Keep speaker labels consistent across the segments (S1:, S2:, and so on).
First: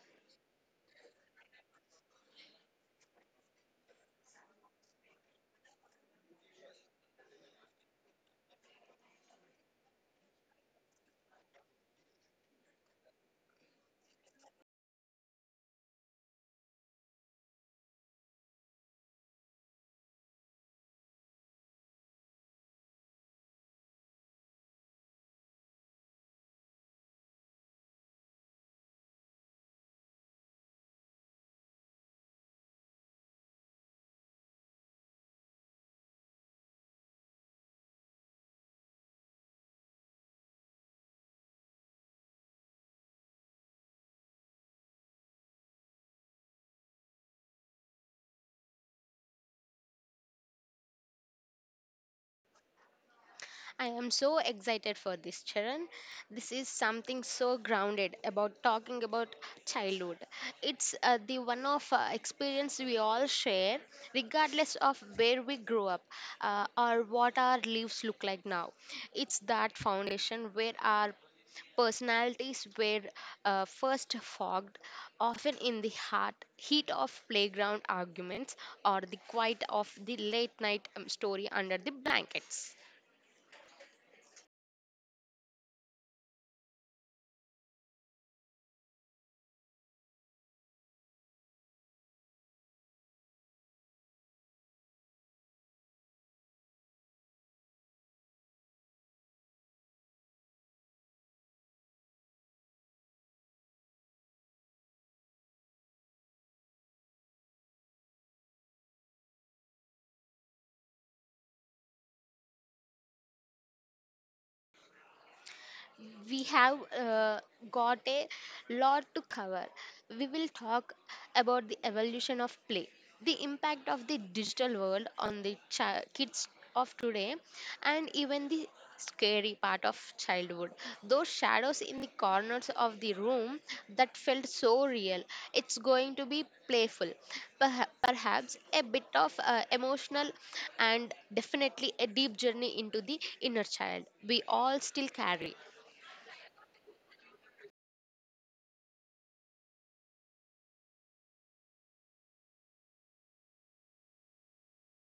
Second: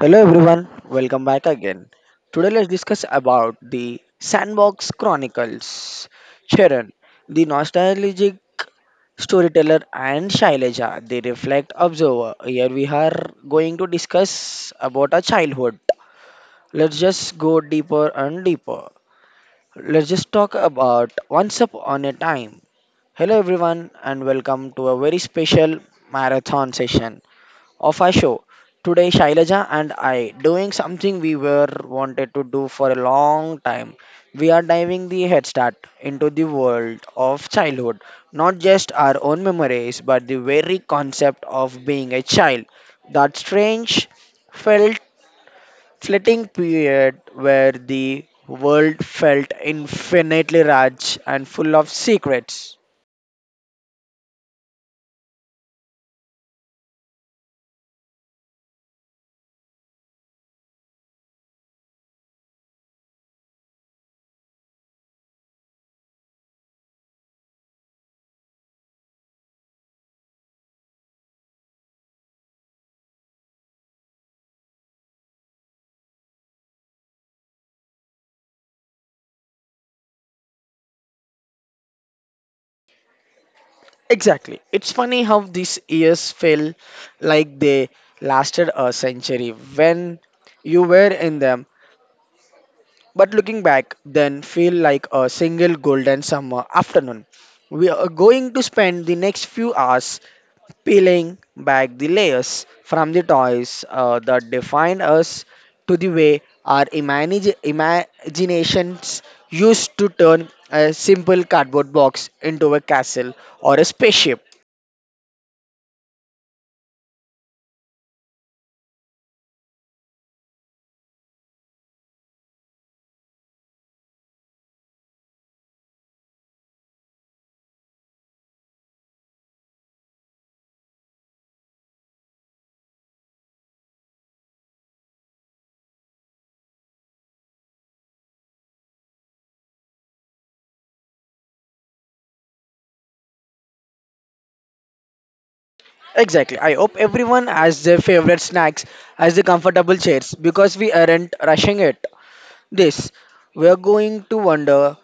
S1: Hello everyone, welcome back again. Today let's discuss about the Sandbox Chronicles. Sharon, the nostalgic storyteller and Shailaja, the reflect observer. Here we are going to discuss about our childhood. Let's just go deeper and deeper. Let's just talk about once upon a time. Hello everyone and welcome to a very special marathon session of our show. Today, Shailaja and I doing something we were wanted to do for a long time. We are diving the head start into the world of childhood, not just our own memories, but the very concept of being a child. That strange, felt flitting period where the world felt infinitely large and full of secrets.
S2: I am so excited for this, Charan. This is something so grounded about talking about childhood. It's the one of experience we all share, regardless of where we grew up or what our lives look like now. It's that foundation where our personalities were first fogged, often in the heat of playground arguments or the quiet of the late night story under the blankets.
S1: Exactly. It's funny how these years feel like they lasted a century when you were in them, but looking back, then feel like a single golden summer afternoon. We are going to spend the next few hours peeling back the layers from the toys that defined us to the way our imagine imaginations used to turn a simple cardboard box into a castle or a spaceship.
S2: We have got a lot to cover. We will talk about the evolution of play, the impact of the digital world on the kids of today, and even the scary part of childhood. Those shadows in the corners of the room that felt so real. It's going to be playful, perhaps a bit of emotional, and definitely a deep journey into the inner child we all still carry.
S1: Exactly. I hope everyone has their favorite snacks as the comfortable chairs because we aren't rushing it. This, we're going to wander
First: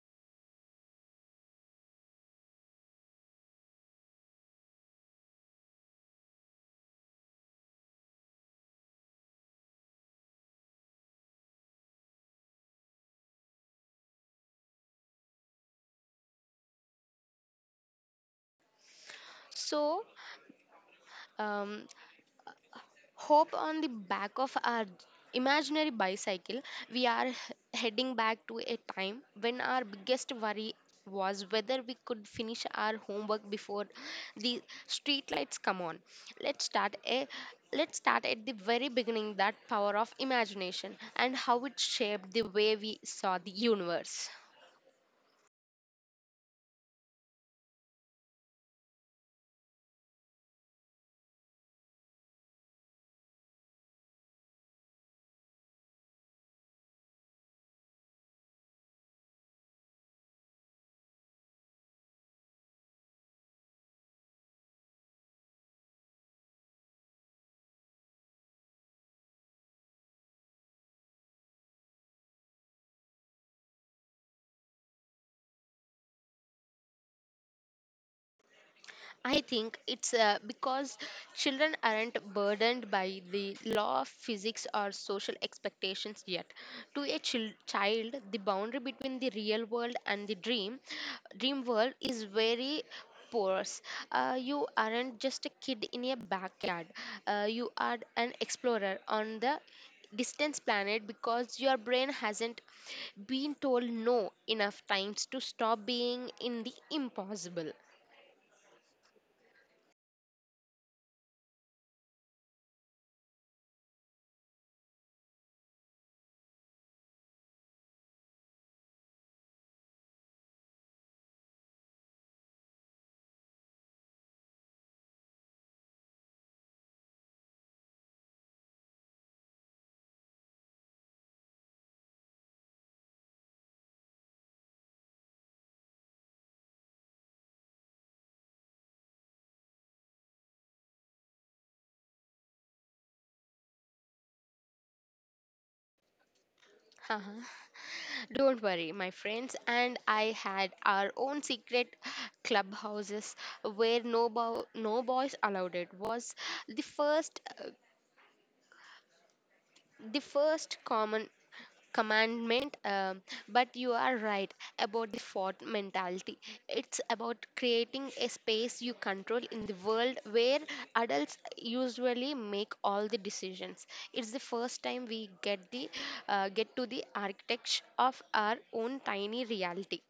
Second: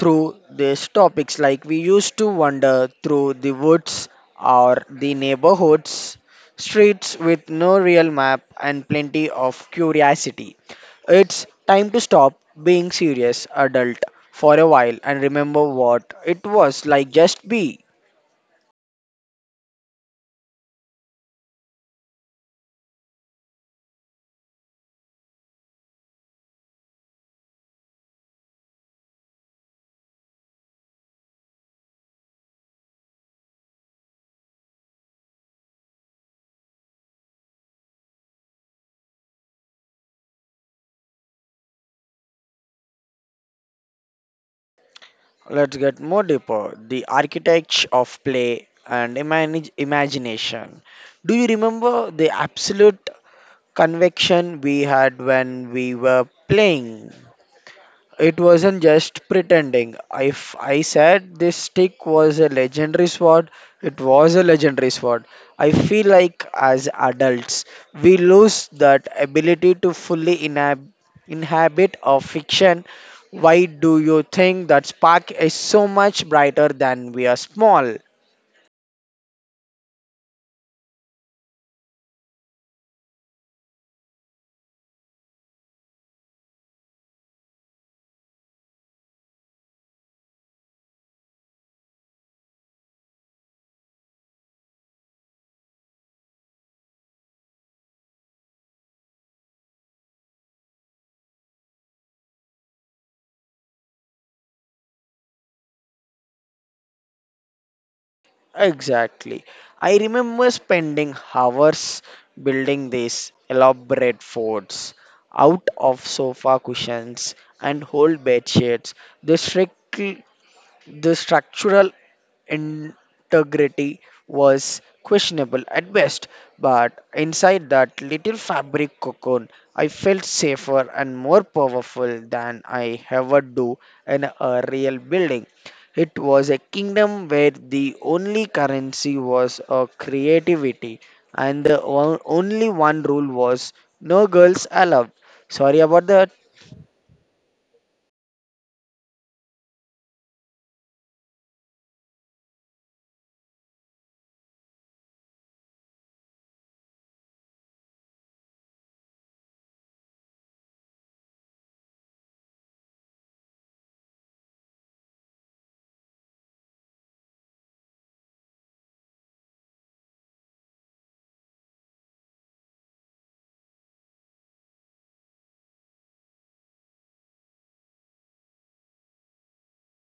S1: through these topics like we used to wander through the woods or the neighborhoods, streets with no real map and plenty of curiosity. It's time to stop being serious adult for a while and remember what it was like just be.
S2: So, um, hope on the back of our imaginary bicycle, we are heading back to a time when our biggest worry was whether we could finish our homework before the street lights come on. Let's start a let's start at the very beginning, that power of imagination and how it shaped the way we saw the universe.
S1: Let's get more deeper. The architects of play and imagination. Do you remember the absolute conviction we had when we were playing? It wasn't just pretending. If I said this stick was a legendary sword, it was a legendary sword. I feel like as adults, we lose that ability to fully inhabit a fiction. Why do you think that spark is so much brighter than we are small?
S2: I think it's because children aren't burdened by the law of physics or social expectations yet. To a child, the boundary between the real world and the dream world is very porous. You aren't just a kid in a backyard. You are an explorer on the distant planet because your brain hasn't been told no enough times to stop being in the impossible.
S1: Exactly. I remember spending hours building these elaborate forts out of sofa cushions and whole bed sheets. They trick. The structural integrity was questionable at best, but inside that little fabric cocoon, I felt safer and more powerful than I ever do in a real building. It was a kingdom where the only currency was a creativity, and the only one rule was no girls allowed. Sorry about that.
S2: Uh-huh. Don't worry, my friends and I had our own secret clubhouses where no, no boys allowed. It was the first common commandment, but you are right about the default mentality. It's about creating a space you control in the world where adults usually make all the decisions. It's the first time we get the get to the architecture of our own tiny reality.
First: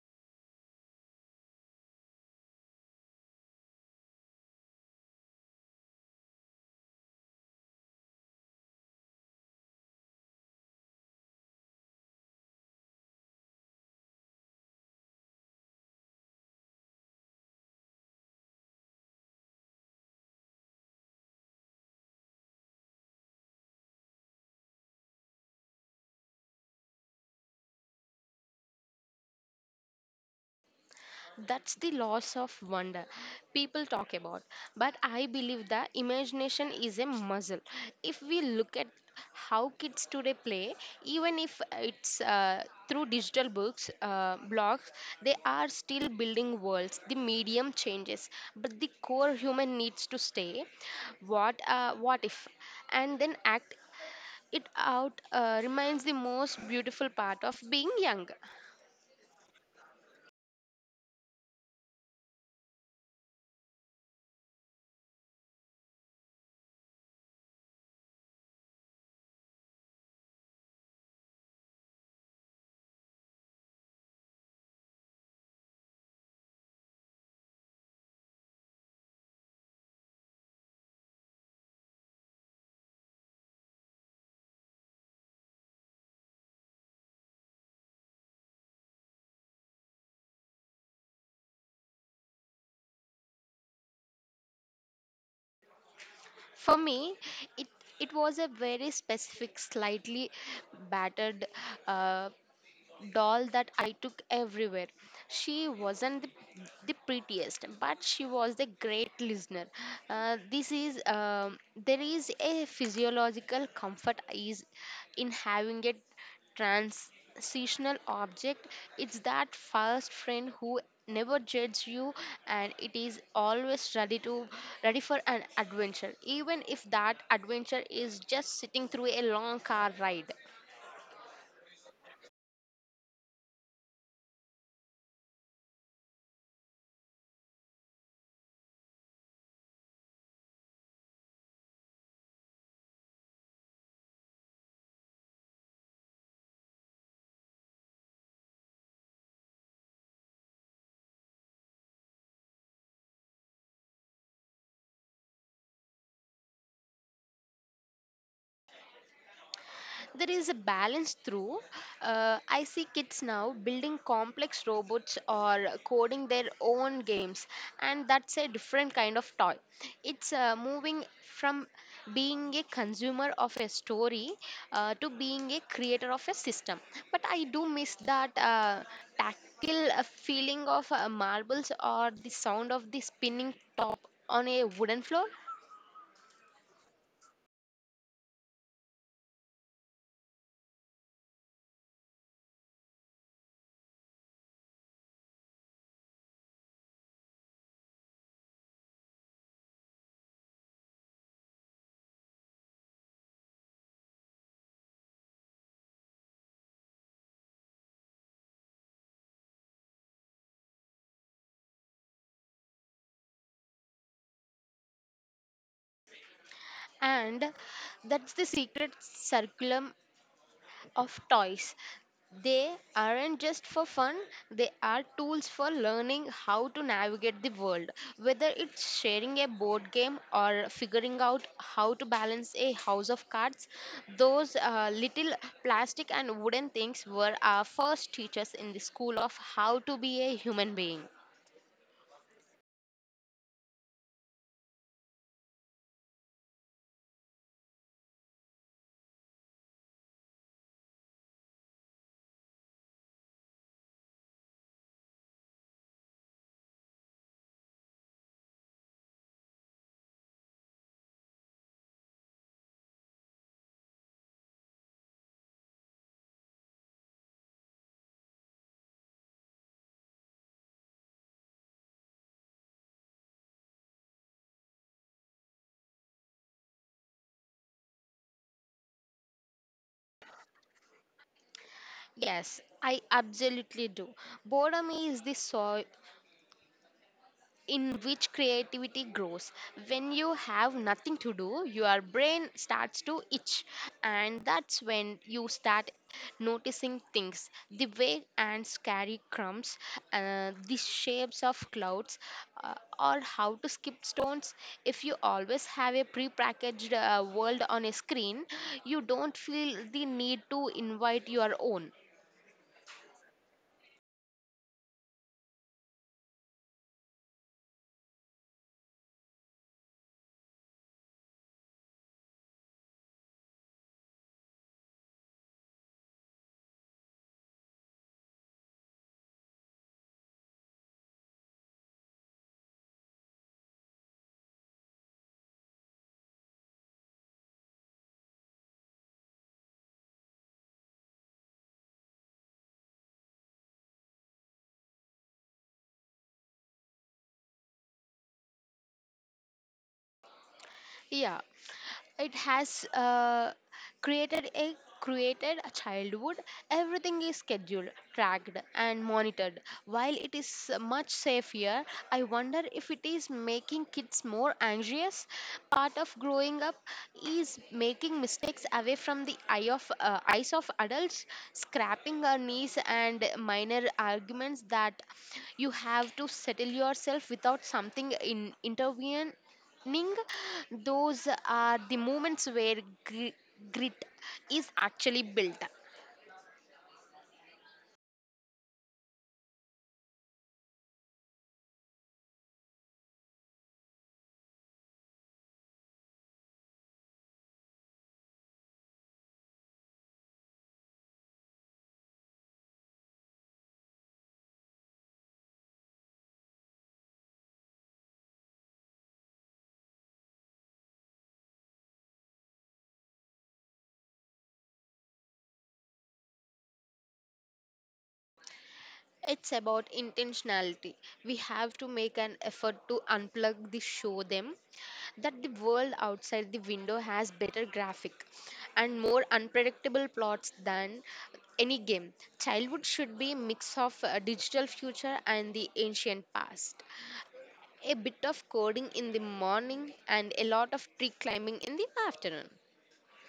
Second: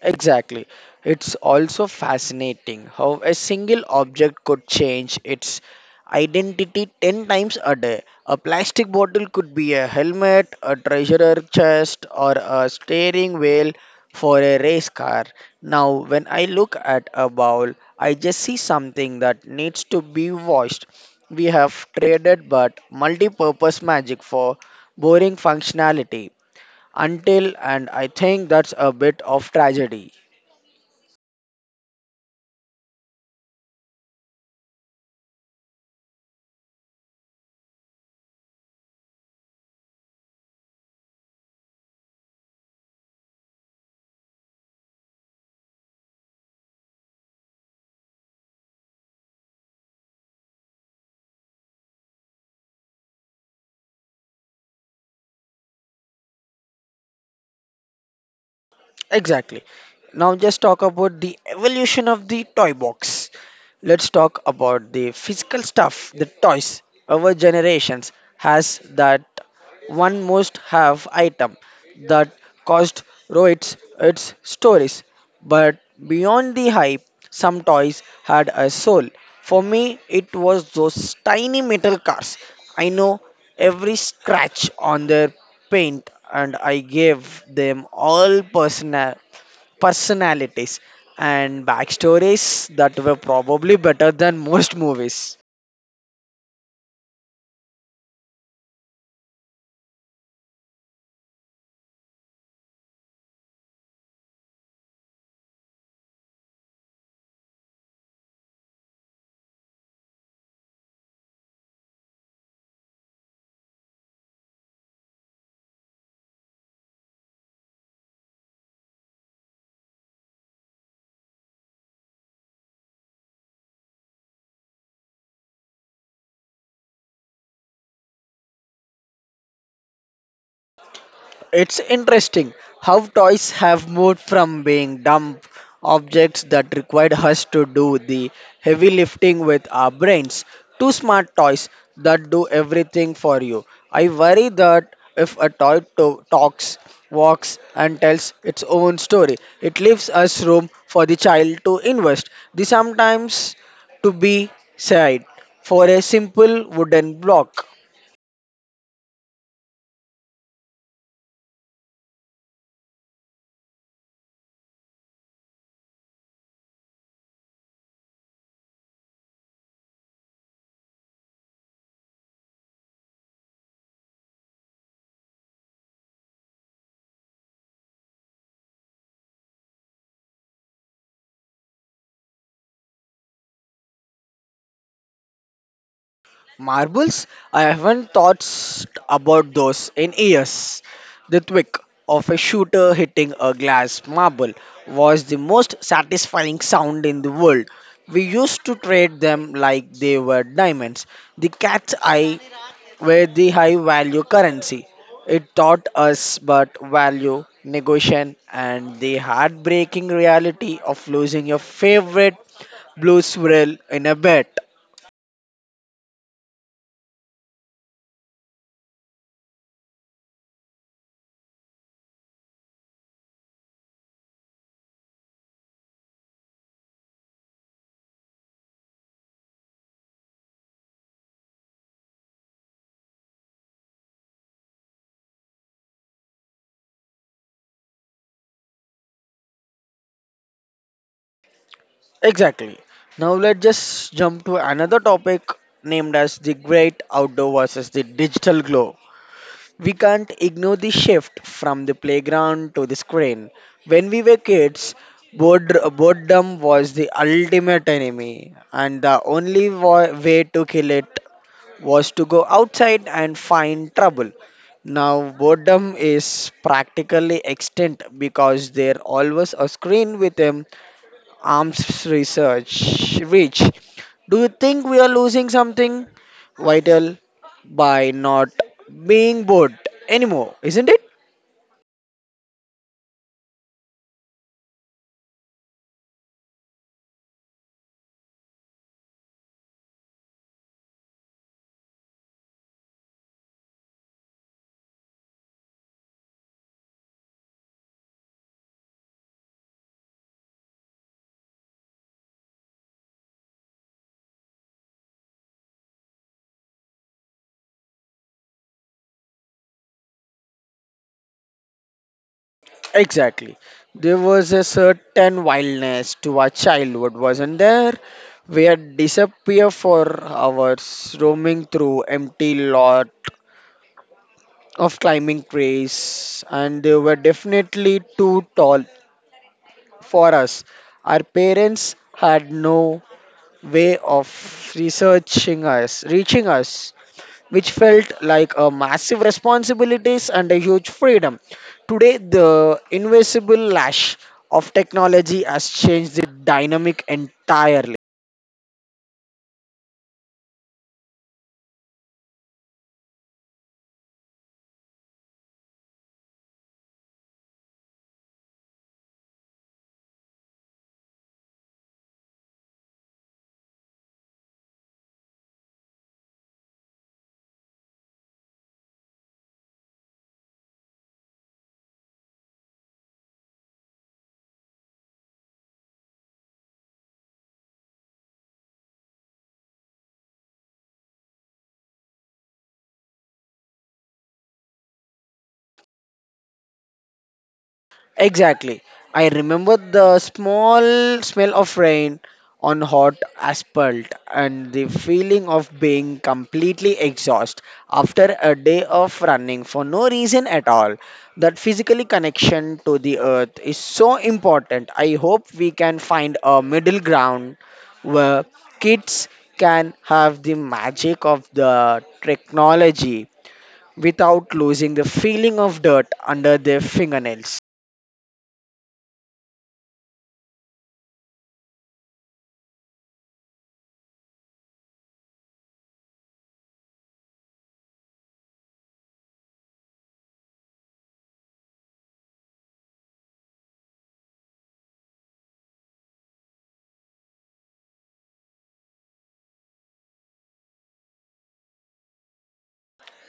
S1: Exactly. It's also fascinating how a single object could change its identity 10 times a day. A plastic bottle could be a helmet, a treasure chest, or a steering wheel for a race car. Now, when I look at a bowl, I just see something that needs to be washed. We have traded but multi purpose magic for boring functionality until and I think that's a bit of tragedy.
S2: That's the loss of wonder people talk about. But I believe the imagination is a muscle. If we look at how kids today play, even if it's through digital books, blogs, they are still building worlds. The medium changes, but the core human needs to stay. What if? And then act it out remains the most beautiful part of being young.
S1: Exactly. Now just talk about the evolution of the toy box. Let's talk about the physical stuff, the toys. Our generations has that one must have item that cost Rohit's its stories. But beyond the hype, some toys had a soul. For me, it was those tiny metal cars. I know every scratch on their paint and I gave them all personalities and backstories that were probably better than most movies.
S2: For me, it it was a very specific, slightly battered, uh, doll that I took everywhere. She wasn't the prettiest, but she was the great listener. This is There is a physiological comfort is in having a transitional object. It's that first friend who never judges you and it is always ready for an adventure, even if that adventure is just sitting through a long car ride.
S1: It's interesting how toys have moved from being dumb objects that required us to do the heavy lifting with our brains to smart toys that do everything for you. I worry that if a toy talks, walks, and tells its own story, it leaves us room for the child to invest. The sometimes to be said for a simple wooden block.
S2: There is a balance through. I see kids now building complex robots or coding their own games, and that's a different kind of toy. It's moving from being a consumer of a story to being a creator of a system. But I do miss that tactile feeling of marbles or the sound of the spinning top on a wooden floor.
S1: Marbles? I haven't thought about those in years. The thwack of a shooter hitting a glass marble was the most satisfying sound in the world. We used to trade them like they were diamonds. The cat's eye were the high value currency. It taught us but value, negotiation, and the heartbreaking reality of losing your favorite blue swirl in a bet.
S2: And that's the secret circulum of toys. They aren't just for fun, they are tools for learning how to navigate the world. Whether it's sharing a board game or figuring out how to balance a house of cards, those little plastic and wooden things were our first teachers in the school of how to be a human being.
S1: Exactly. Now let's just jump to another topic named as the great outdoor versus the digital glow. We can't ignore the shift from the playground to the screen. When we were kids, boredom was the ultimate enemy, and the only way to kill it was to go outside and find trouble. Now, boredom is practically extinct because there always a screen with them arms research. Rich, do you think we are losing something vital by not being bored anymore? Isn't it?
S2: Yes, I absolutely do. Boredom is the soul in which creativity grows. When you have nothing to do, your brain starts to itch, and that's when you start noticing things, the way ants carry crumbs, the shapes of clouds, uh, or how to skip stones. If you always have a prepackaged world on a screen, you don't feel the need to invite your own.
S1: Exactly. There was a certain wildness to our childhood, wasn't there? We had disappear for hours, roaming through empty lot of climbing trees, and they were definitely too tall for us. Our parents had no way of reaching us, which felt like a massive responsibilities and a huge freedom. Today, the invisible lash of technology has changed the dynamic entirely.
S2: Yeah, it has created a created a childhood. Everything is scheduled, tracked, and monitored. While it is much safer, I wonder if it is making kids more anxious. Part of growing up is making mistakes away from the eyes of adults, scrapping our knees and minor arguments that you have to settle yourself without something in intervene Ning, those are the moments where gri- grit is actually built.
S1: Exactly. I remember the small smell of rain on hot asphalt and the feeling of being completely exhausted after a day of running for no reason at all. That physical connection to the earth is so important. I hope we can find a middle ground where kids can have the magic of the technology without losing the feeling of dirt under their fingernails.
S2: It's about intentionality. We have to make an effort to unplug, the show them that the world outside the window has better graphic and more unpredictable plots than any game. Childhood should be a mix of a digital future and the ancient past. A bit of coding in the morning and a lot of tree climbing in the afternoon.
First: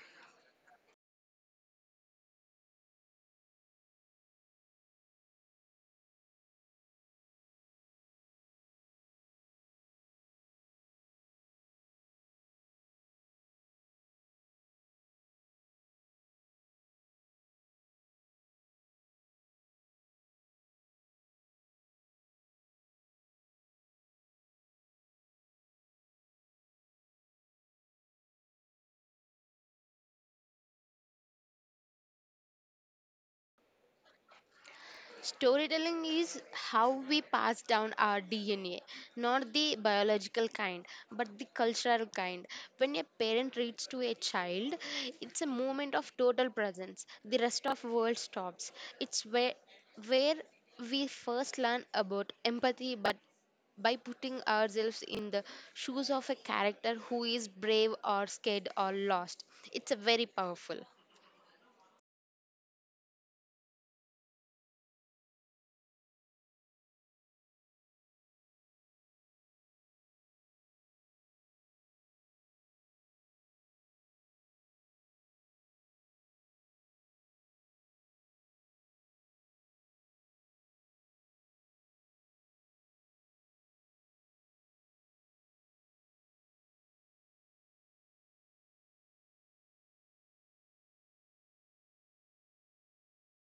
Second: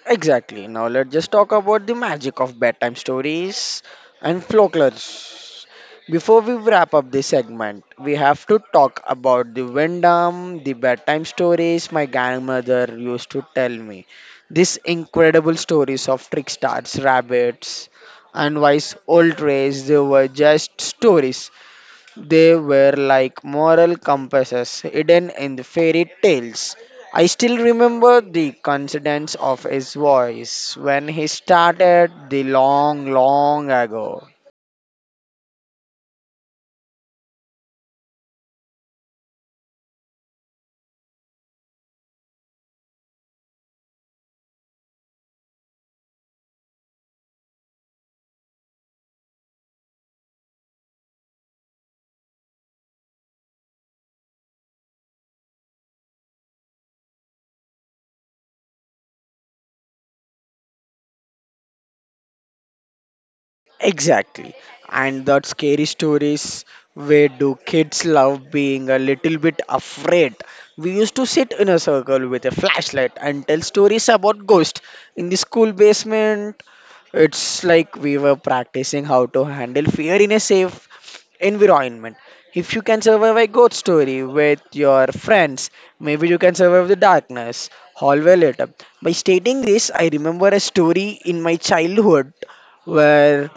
S1: Exactly. Now let's just talk about the magic of bedtime stories and folklores. Before we wrap up this segment, we have to talk about the Windham, the bedtime stories my grandmother used to tell me. These incredible stories of tricksters, rabbits, and wise old trees, they were just stories. They were like moral compasses hidden in the fairy tales. I still remember the coincidence of his voice when he started the long, long ago.
S2: Storytelling is how we pass down our DNA, not the biological kind, but the cultural kind. When a parent reads to a child, it's a moment of total presence. The rest of world stops. It's where we first learn about empathy, but by putting ourselves in the shoes of a character who is brave or scared or lost. It's a very powerful.
S1: Exactly. And that scary stories where do kids love being a little bit afraid? We used to sit in a circle with a flashlight and tell stories about ghosts in the school basement. It's like we were practicing how to handle fear in a safe environment. If you can survive a ghost story with your friends, maybe you can survive the darkness. Hallway later. By stating this, I remember a story in my childhood where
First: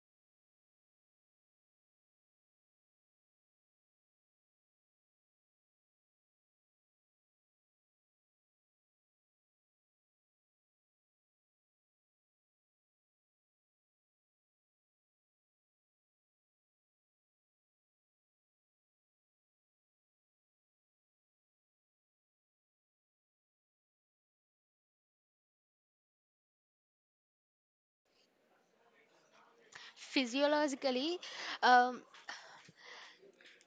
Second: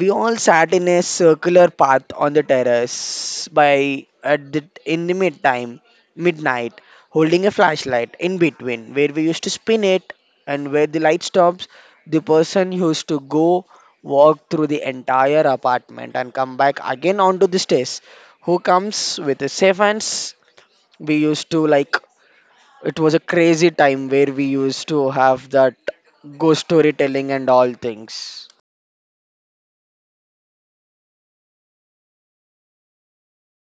S1: we all sat in a circular path on the terrace by at the in the mid time, midnight, holding a flashlight in between where we used to spin it and where the light stops, the person used to go walk through the entire apartment and come back again onto the stairs. Who comes with a safe hands? We used to like it was a crazy time where we used to have that ghost storytelling and all things.
S2: Physiologically, um,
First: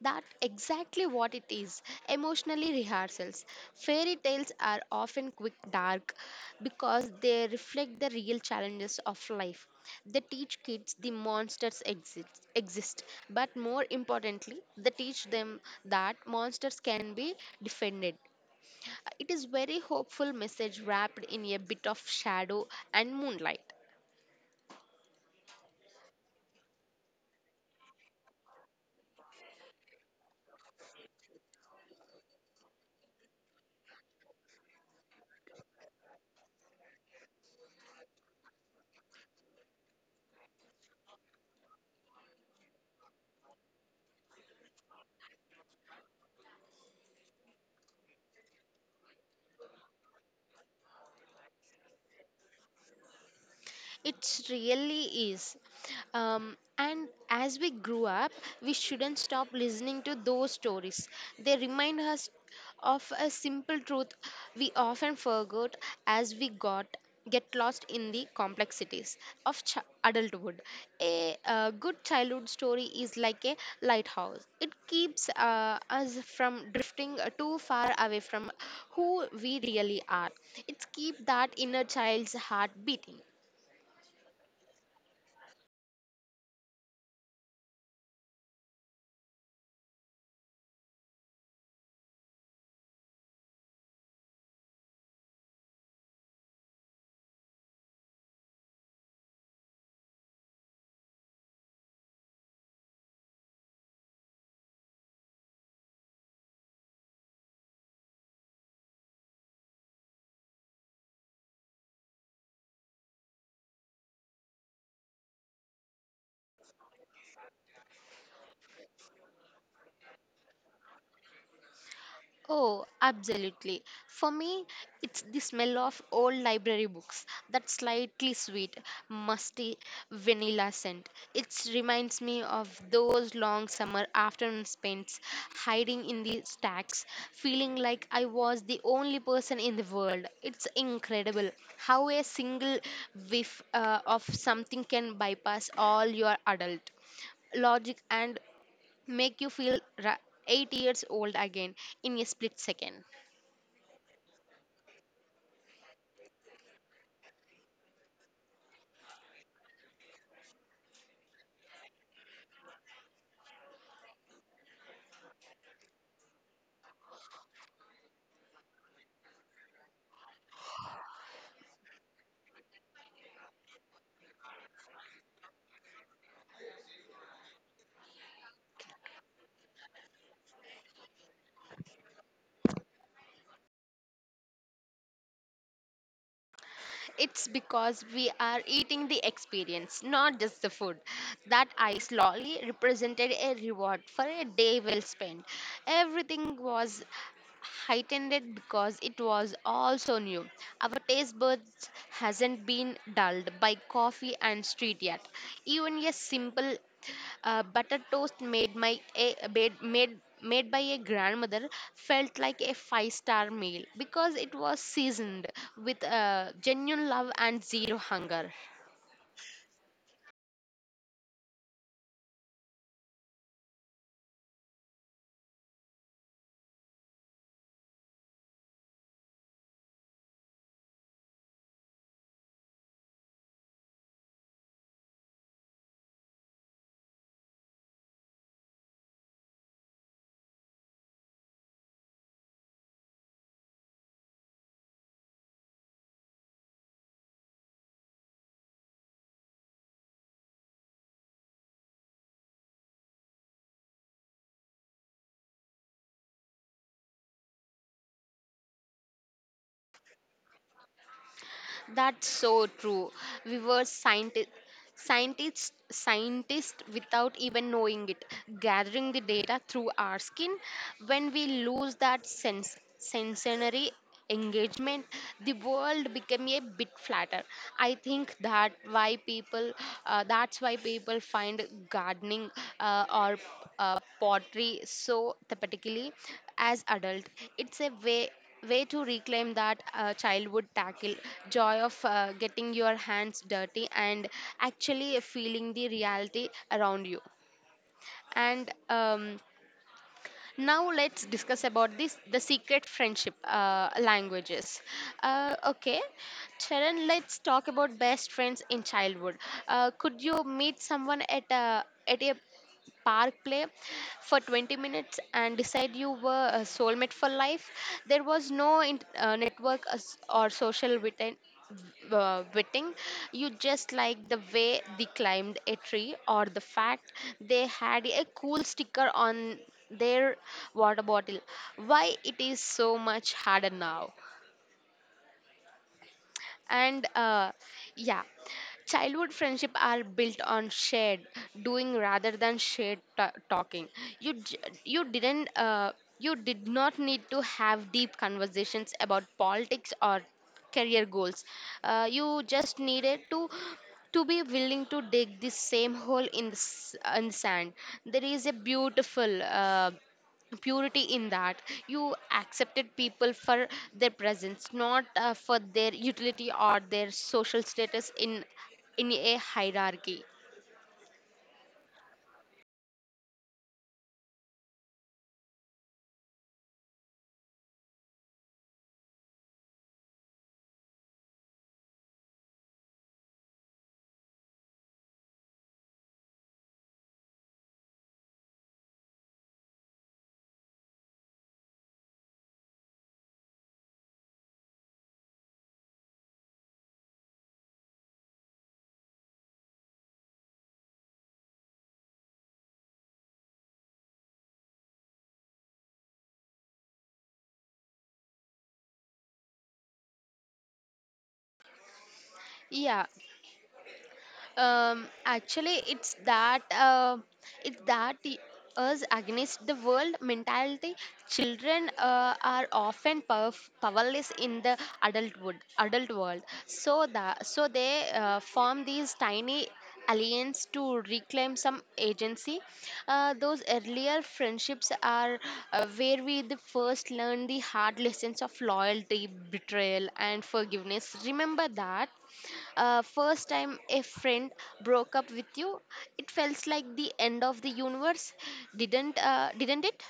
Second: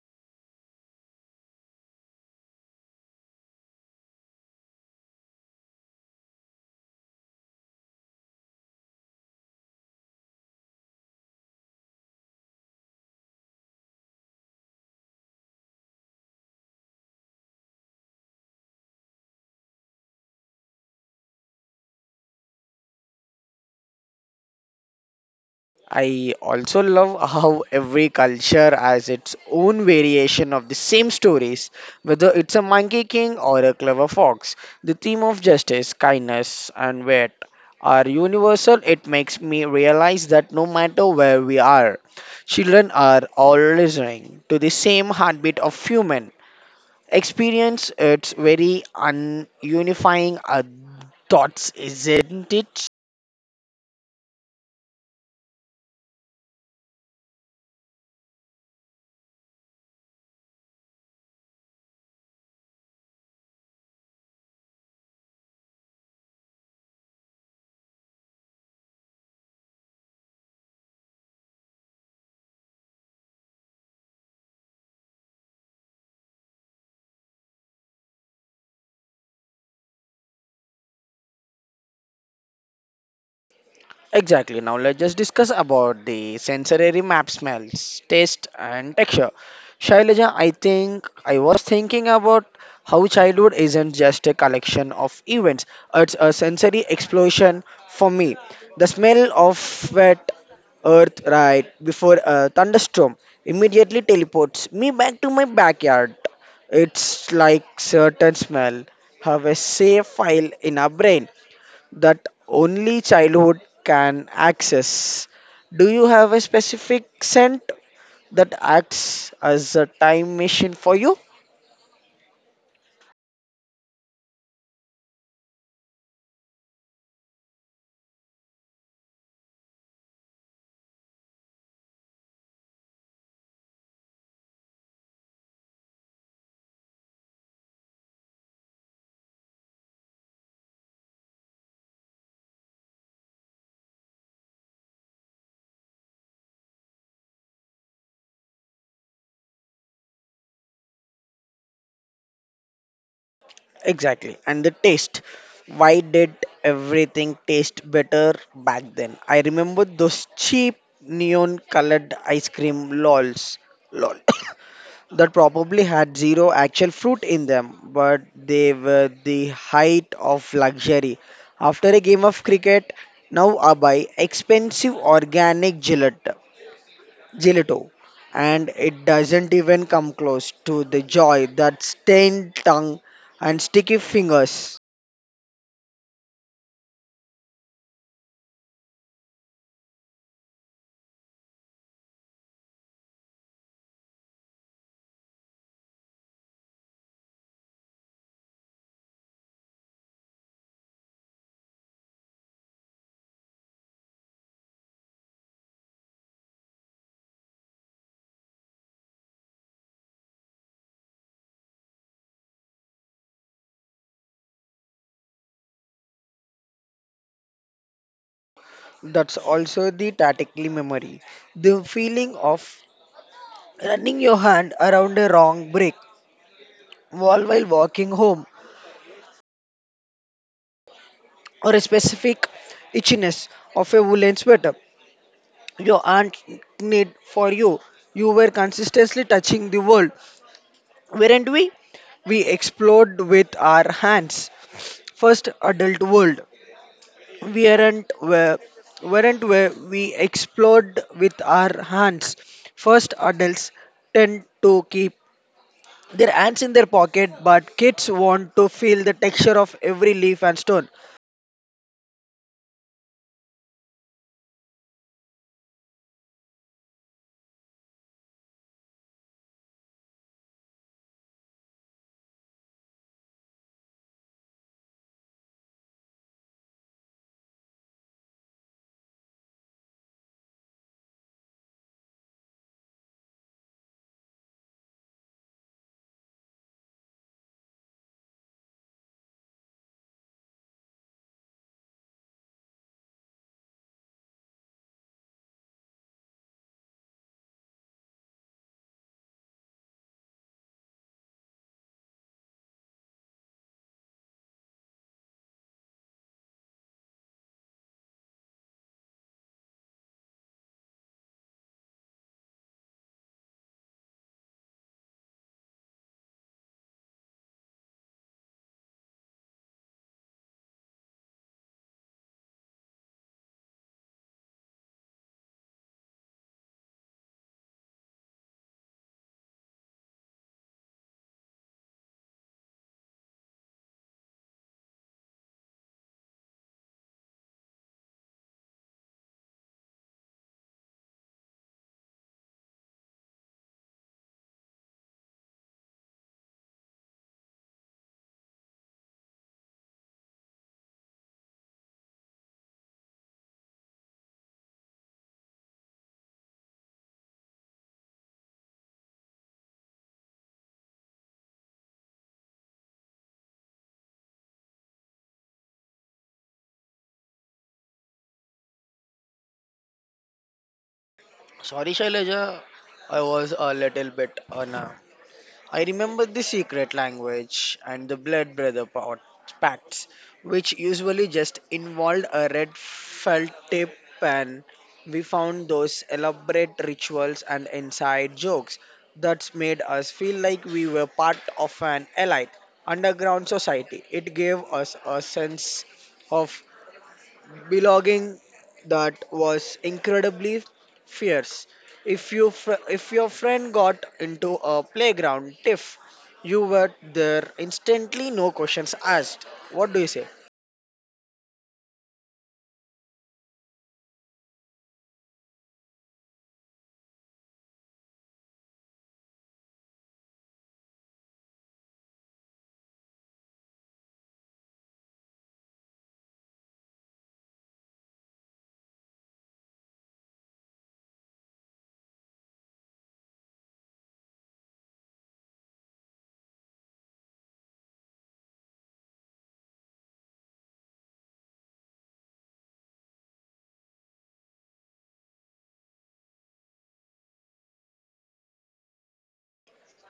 S2: that exactly what it is. Emotionally rehearsals. Fairy tales are often quick dark because they reflect the real challenges of life. They teach kids the monsters exist, but more importantly, they teach them that monsters can be defended. It is very hopeful message wrapped in a bit of shadow and moonlight.
S1: I also love how every culture has its own variation of the same stories, whether it's a monkey king or a clever fox. The theme of justice, kindness, and wit are universal. It makes me realize that no matter where we are, children are all listening to the same heartbeat of human experience. It's very ununifying thoughts, isn't it?
S2: It really is. And as we grew up, we shouldn't stop listening to those stories. They remind us of a simple truth we often forgot as we got get lost in the complexities of adulthood. A, good childhood story is like a lighthouse. It keeps us from drifting too far away from who we really are. It keeps that inner child's heart beating.
S1: Exactly. Now let's just discuss about the sensory map smells, taste and texture. Shailaja, I think I was thinking about how childhood isn't just a collection of events, it's a sensory explosion for me. The smell of wet earth right before a thunderstorm immediately teleports me back to my backyard. It's like certain smell have a safe file in our brain that only childhood can access. Do you have a specific scent that acts as a time machine for you?
S2: Oh, absolutely. For me, it's the smell of old library books, that slightly sweet, musty vanilla scent. It reminds me of those long summer afternoons spent hiding in the stacks, feeling like I was the only person in the world. It's incredible how a single whiff of something can bypass all your adult logic and make you feel 8 years old again in a split second.
S1: Exactly. And the taste. Why did everything taste better back then? I remember those cheap neon colored ice cream lols. Lol. that probably had zero actual fruit in them, but they were the height of luxury. After a game of cricket, now I buy expensive organic gelato, and it doesn't even come close to the joy that stained tongue and sticky fingers.
S2: It's because we are eating the experience, not just the food. That ice lolly represented a reward for a day well spent. Everything was heightened because it was also new. Our taste buds hasn't been dulled by coffee and street yet. Even a simple butter toast made my a, made made made by a grandmother felt like a five-star meal because it was seasoned with genuine love and zero hunger.
S1: That's also the tactically memory, the feeling of running your hand around a wrong brick wall while walking home or a specific itchiness of a woolen sweater your aunt knit for you. You were consistently touching the world, weren't we? We explored with our hands. First adult world. We weren't where We explored with our hands. First adults tend to keep their hands in their pocket, but kids want to feel the texture of every leaf and stone.
S2: That's so true. We were scientists without even knowing it, gathering the data through our skin. When we lose that sensory engagement, the world became a bit flatter. I think that's why people find gardening or pottery so therapeutically as adult. It's a way to reclaim that childhood tackle joy of getting your hands dirty and actually feeling the reality around you. And now let's discuss about this, the secret friendship languages. Okay, Sharon, let's talk about best friends in childhood. Could you meet someone at a park play for 20 minutes and decide you were a soulmate for life. There was no network or social within. Witting, you just like the way they climbed a tree or the fact they had a cool sticker on their water bottle. Why it is so much harder now? And yeah, childhood friendship are built on shared doing rather than shared ta talking. you j- you didn't you did not need to have deep conversations about politics or career goals. You just needed to be willing to dig the same hole in the, in the sand. There is a beautiful purity in that. You accepted people for their presence, not for their utility or their social status in a hierarchy.
S1: Sorry, Shailaja, I was a little bit on a. I remember the secret language and the blood brother pacts, which usually just involved a red felt tip pen. We found those elaborate rituals and inside jokes that made us feel like we were part of an elite underground society. It gave us a sense of belonging that was incredibly fierce. If your friend got into a playground tiff, you were there instantly, no questions asked. What do you say?
S2: Yeah, actually it's that it's that y- us against the world mentality. Children are often powerless in the adult world, so that so they form these tiny alliance to reclaim some agency. Those earlier friendships are where we the first learn the hard lessons of loyalty, betrayal, and forgiveness. Remember that first time a friend broke up with you, it felt like the end of the universe, didn't it?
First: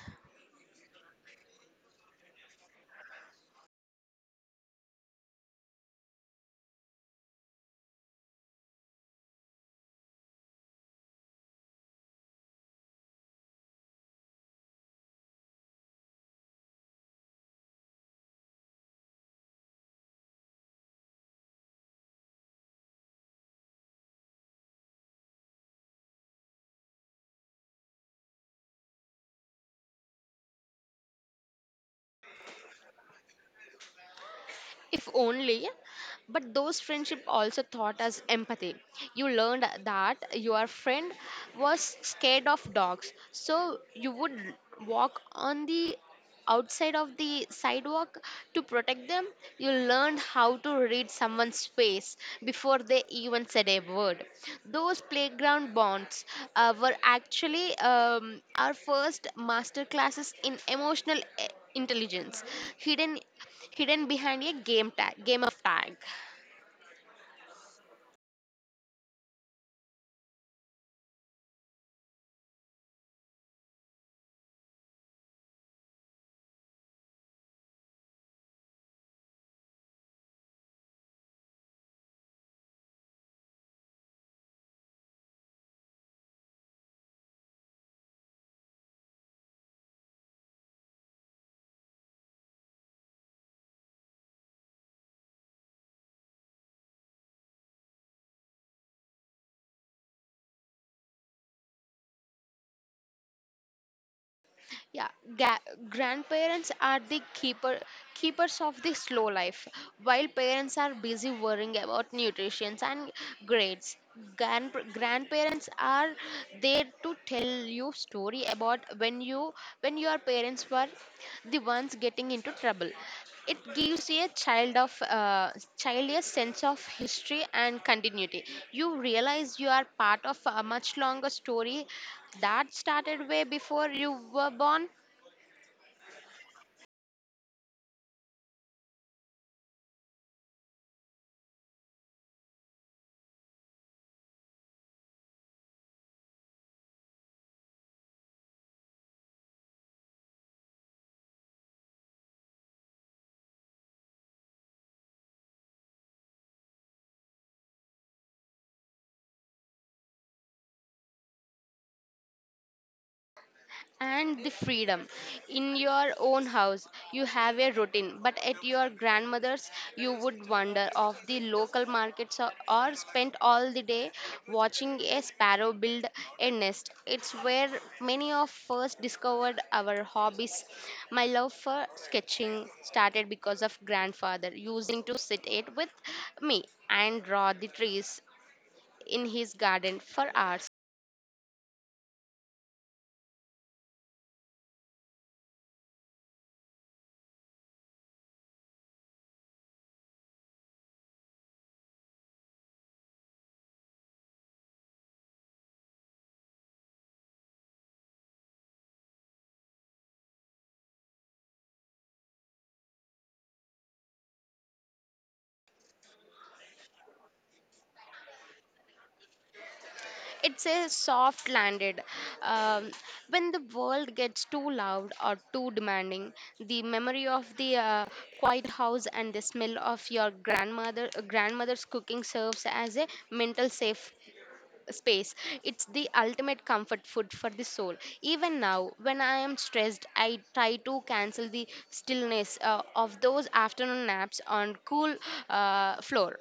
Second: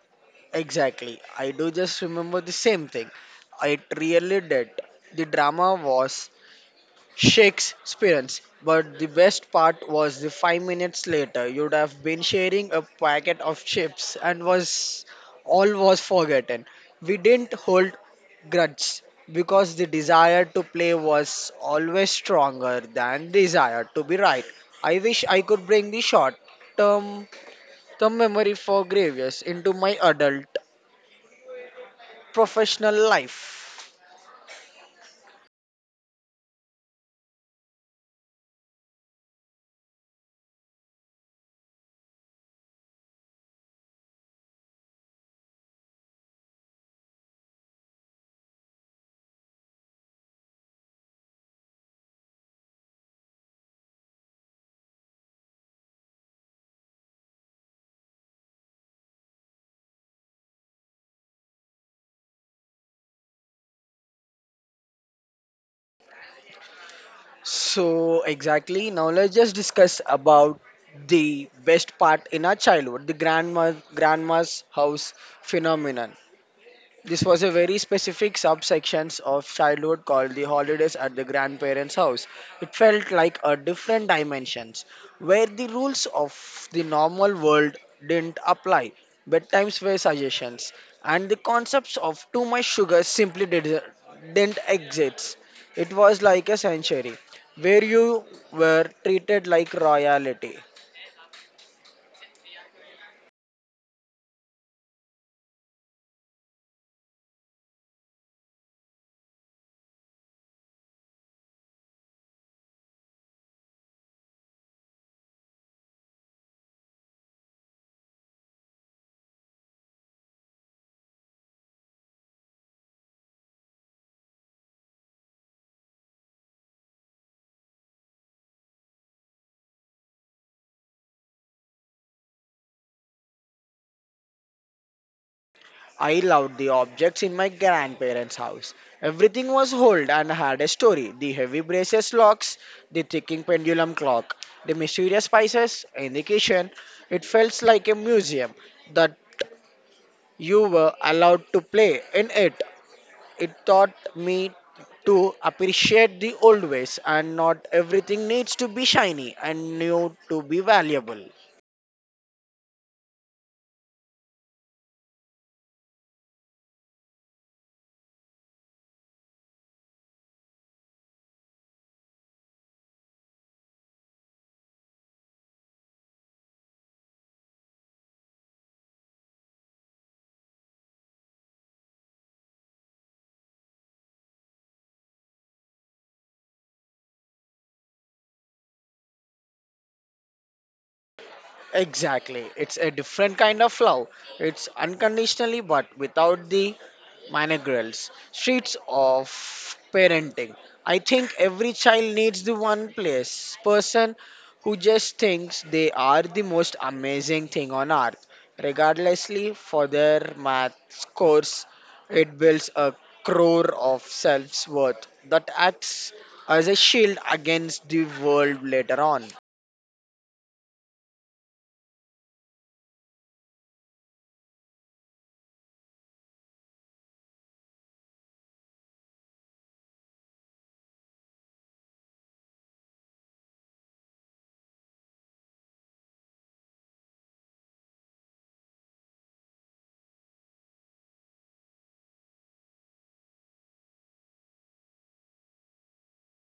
S1: Exactly. I do just remember the same thing. It really did. The drama was Shakespeareans. But the best part was the 5 minutes later, you'd have been sharing a packet of chips and was all was forgotten. We didn't hold grudges because the desire to play was always stronger than desire to be right. I wish I could bring the short term term memory for Gravius into my adult professional life.
S2: If only. But those friendship also taught us empathy. You learned that your friend was scared of dogs, so you would walk on the outside of the sidewalk to protect them. You learned how to read someone's face before they even said a word. Those playground bonds were actually our first master classes in emotional intelligence, hidden hidden behind a game of tag.
S1: So exactly now let's just discuss about the best part in our childhood, the grandma's house phenomenon. This was a very specific subsections of childhood called the holidays at the grandparents' house. It felt like a different dimensions where the rules of the normal world didn't apply. Bedtimes were suggestions, and the concepts of too much sugar simply didn't exist. It was like a sanctuary where you were treated like royalty.
S2: Yeah, grandparents are the keepers of the slow life, while parents are busy worrying about nutrition and grades. Grandparents are there to tell you story about when your parents were the ones getting into trouble. It gives a child a sense of history and continuity. You realize you are part of a much longer story that started way before you were born.
S1: I loved the objects in my grandparents' house. Everything was old and had a story. The heavy braces locks, the ticking pendulum clock, the mysterious spices in the kitchen. It felt like a museum that you were allowed to play in it. It taught me to appreciate the old ways and not everything needs to be shiny and new to be valuable.
S2: And the freedom in your own house, you have a routine, but at your grandmother's you would wander off the local markets or spend all the day watching a sparrow build a nest. It's where many of us discovered our hobbies. My love for sketching started because of grandfather using to sit it with me and draw the trees in his garden for hours.
S1: Exactly. It's a different kind of love. It's unconditionally but without the managerials. Streets of parenting. I think every child needs the one place person who just thinks they are the most amazing thing on earth. Regardlessly for their math scores, it builds a core of self-worth that acts as a shield against the world later on.
S2: It's a soft landed, um, when the world gets too loud or too demanding, the memory of the quiet house and the smell of your grandmother's cooking serves as a mental safe space. It's the ultimate comfort food for the soul. Even now, when I am stressed, I try to cancel the stillness of those afternoon naps on cool floor.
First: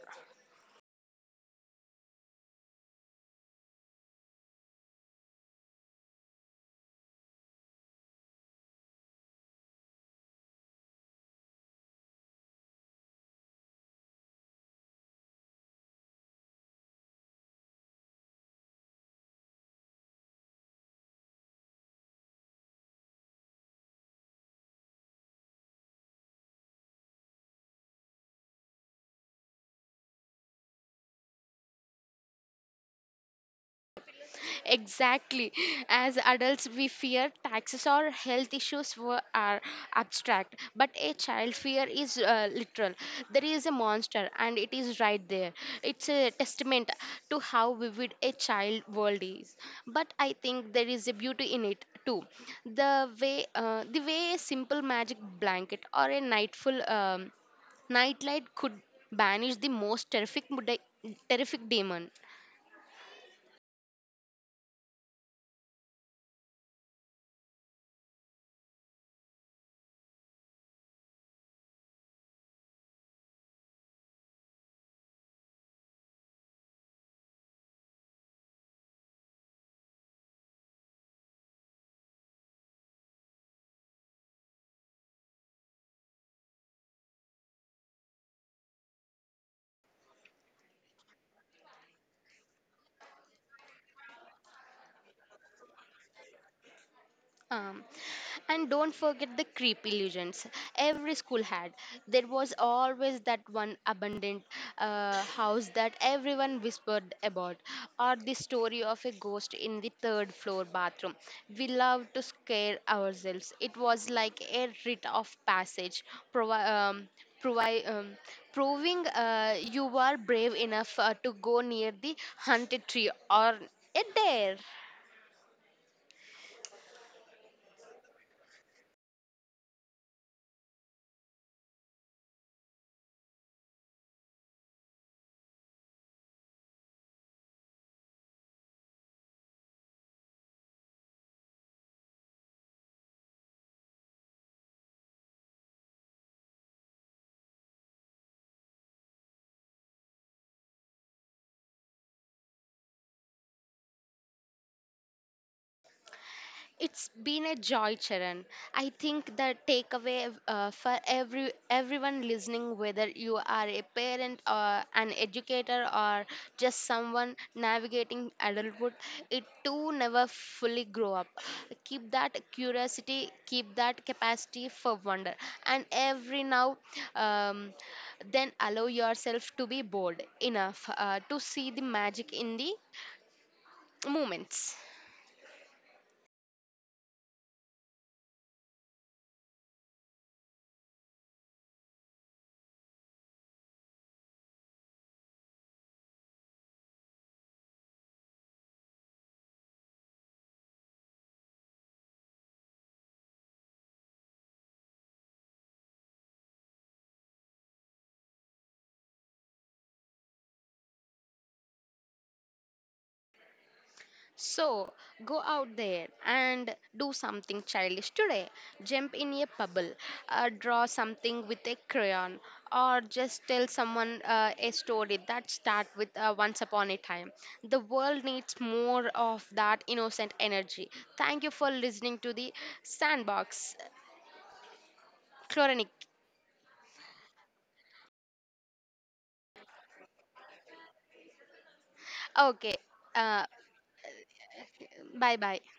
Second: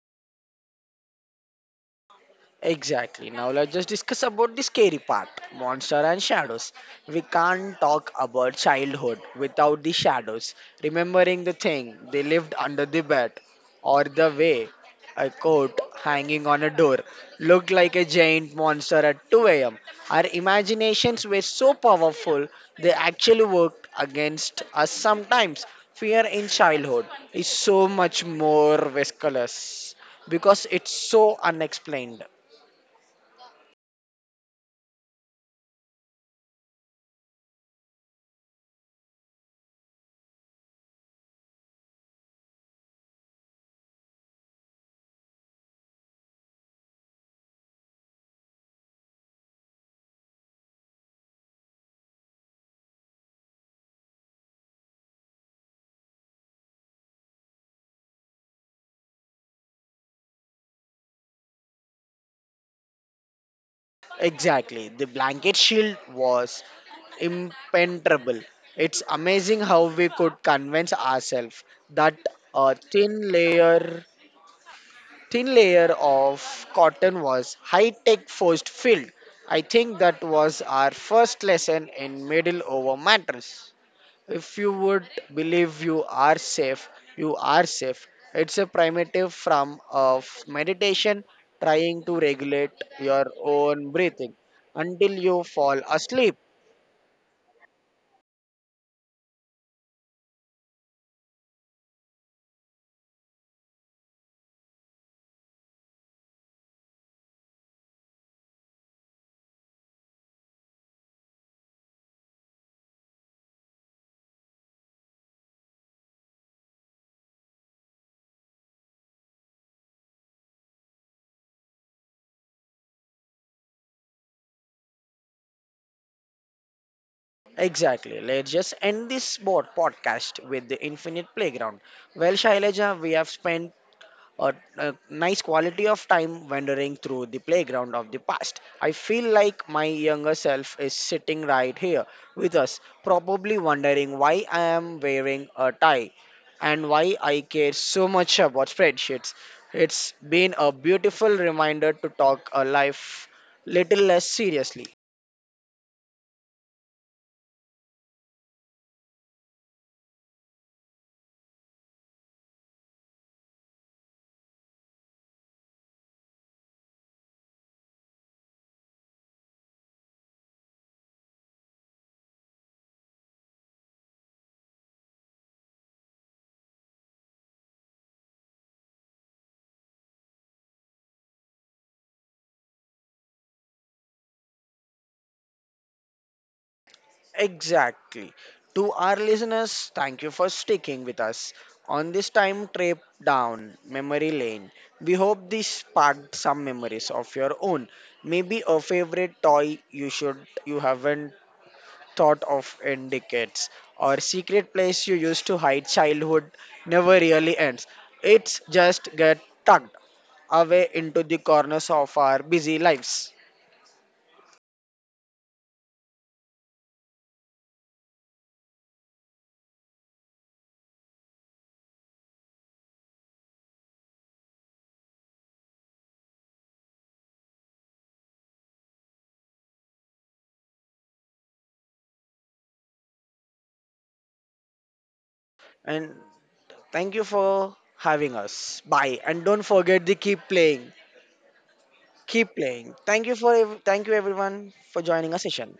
S1: Exactly. Now let's just discuss about the scary part, monster and shadows. We can't talk about childhood without the shadows. Remembering the thing they lived under the bed, or the way a coat hanging on a door looked like a giant monster at 2 a.m. Our imaginations were so powerful they actually worked against us sometimes. Fear in childhood is so much more viscous because it's so unexplained.
S2: Exactly. As adults, we fear taxes or health issues are abstract, but a child fear is literal. There is a monster, and it is right there. It's a testament to how vivid a child world is. But I think there is a beauty in it too. The way, a simple magic blanket or a nightful nightlight could banish the most terrific demon.
S1: Exactly. The blanket shield was impenetrable. It's amazing how we could convince ourselves that a thin layer of cotton was high tech forced filled. I think that was our first lesson in middle over matters. If you would believe you are safe, you are safe. It's a primitive form of meditation trying to regulate your own breathing until you fall asleep.
S2: Um, and don't forget the creep illusions every school had. There was always that one abandoned house that everyone whispered about, or the story of a ghost in the third floor bathroom. We loved to scare ourselves. It was like a rite of passage, provi- um, provi- um, proving you were brave enough to go near the haunted tree or a dare.
S1: Exactly. Let's just end this board podcast with the infinite playground. Well, Shailaja, we have spent a nice quality of time wandering through the playground of the past. I feel like my younger self is sitting right here with us, probably wondering why I am wearing a tie and why I care so much about spreadsheets. It's been a beautiful reminder to talk a life little less seriously.
S2: It's been a joy, Charan. I think the takeaway for everyone listening, whether you are a parent or an educator or just someone navigating adulthood, it too never fully grow up. Keep that curiosity, keep that capacity for wonder, and every now um, then allow yourself to be bold enough to see the magic in the moments.
S1: Exactly. To our listeners, thank you for sticking with us on this time trip down memory lane. We hope this sparked some memories of your own. Maybe a favorite toy you should you haven't thought of in decades or secret place you used to hide childhood never really ends. It's just get tugged away into the corners of our busy lives.
S2: So, go out there and do something childish today. Jump in a bubble, draw something with a crayon, or just tell someone a story that start with once upon a time. The world needs more of that innocent energy. Thank you for listening to the Sandbox Chlorinic.
S1: And thank you for having us. Bye. And don't forget to keep playing. Keep
S2: Okay,
S1: playing.
S2: uh,
S1: Thank you everyone for joining our
S2: bye bye.
S1: session.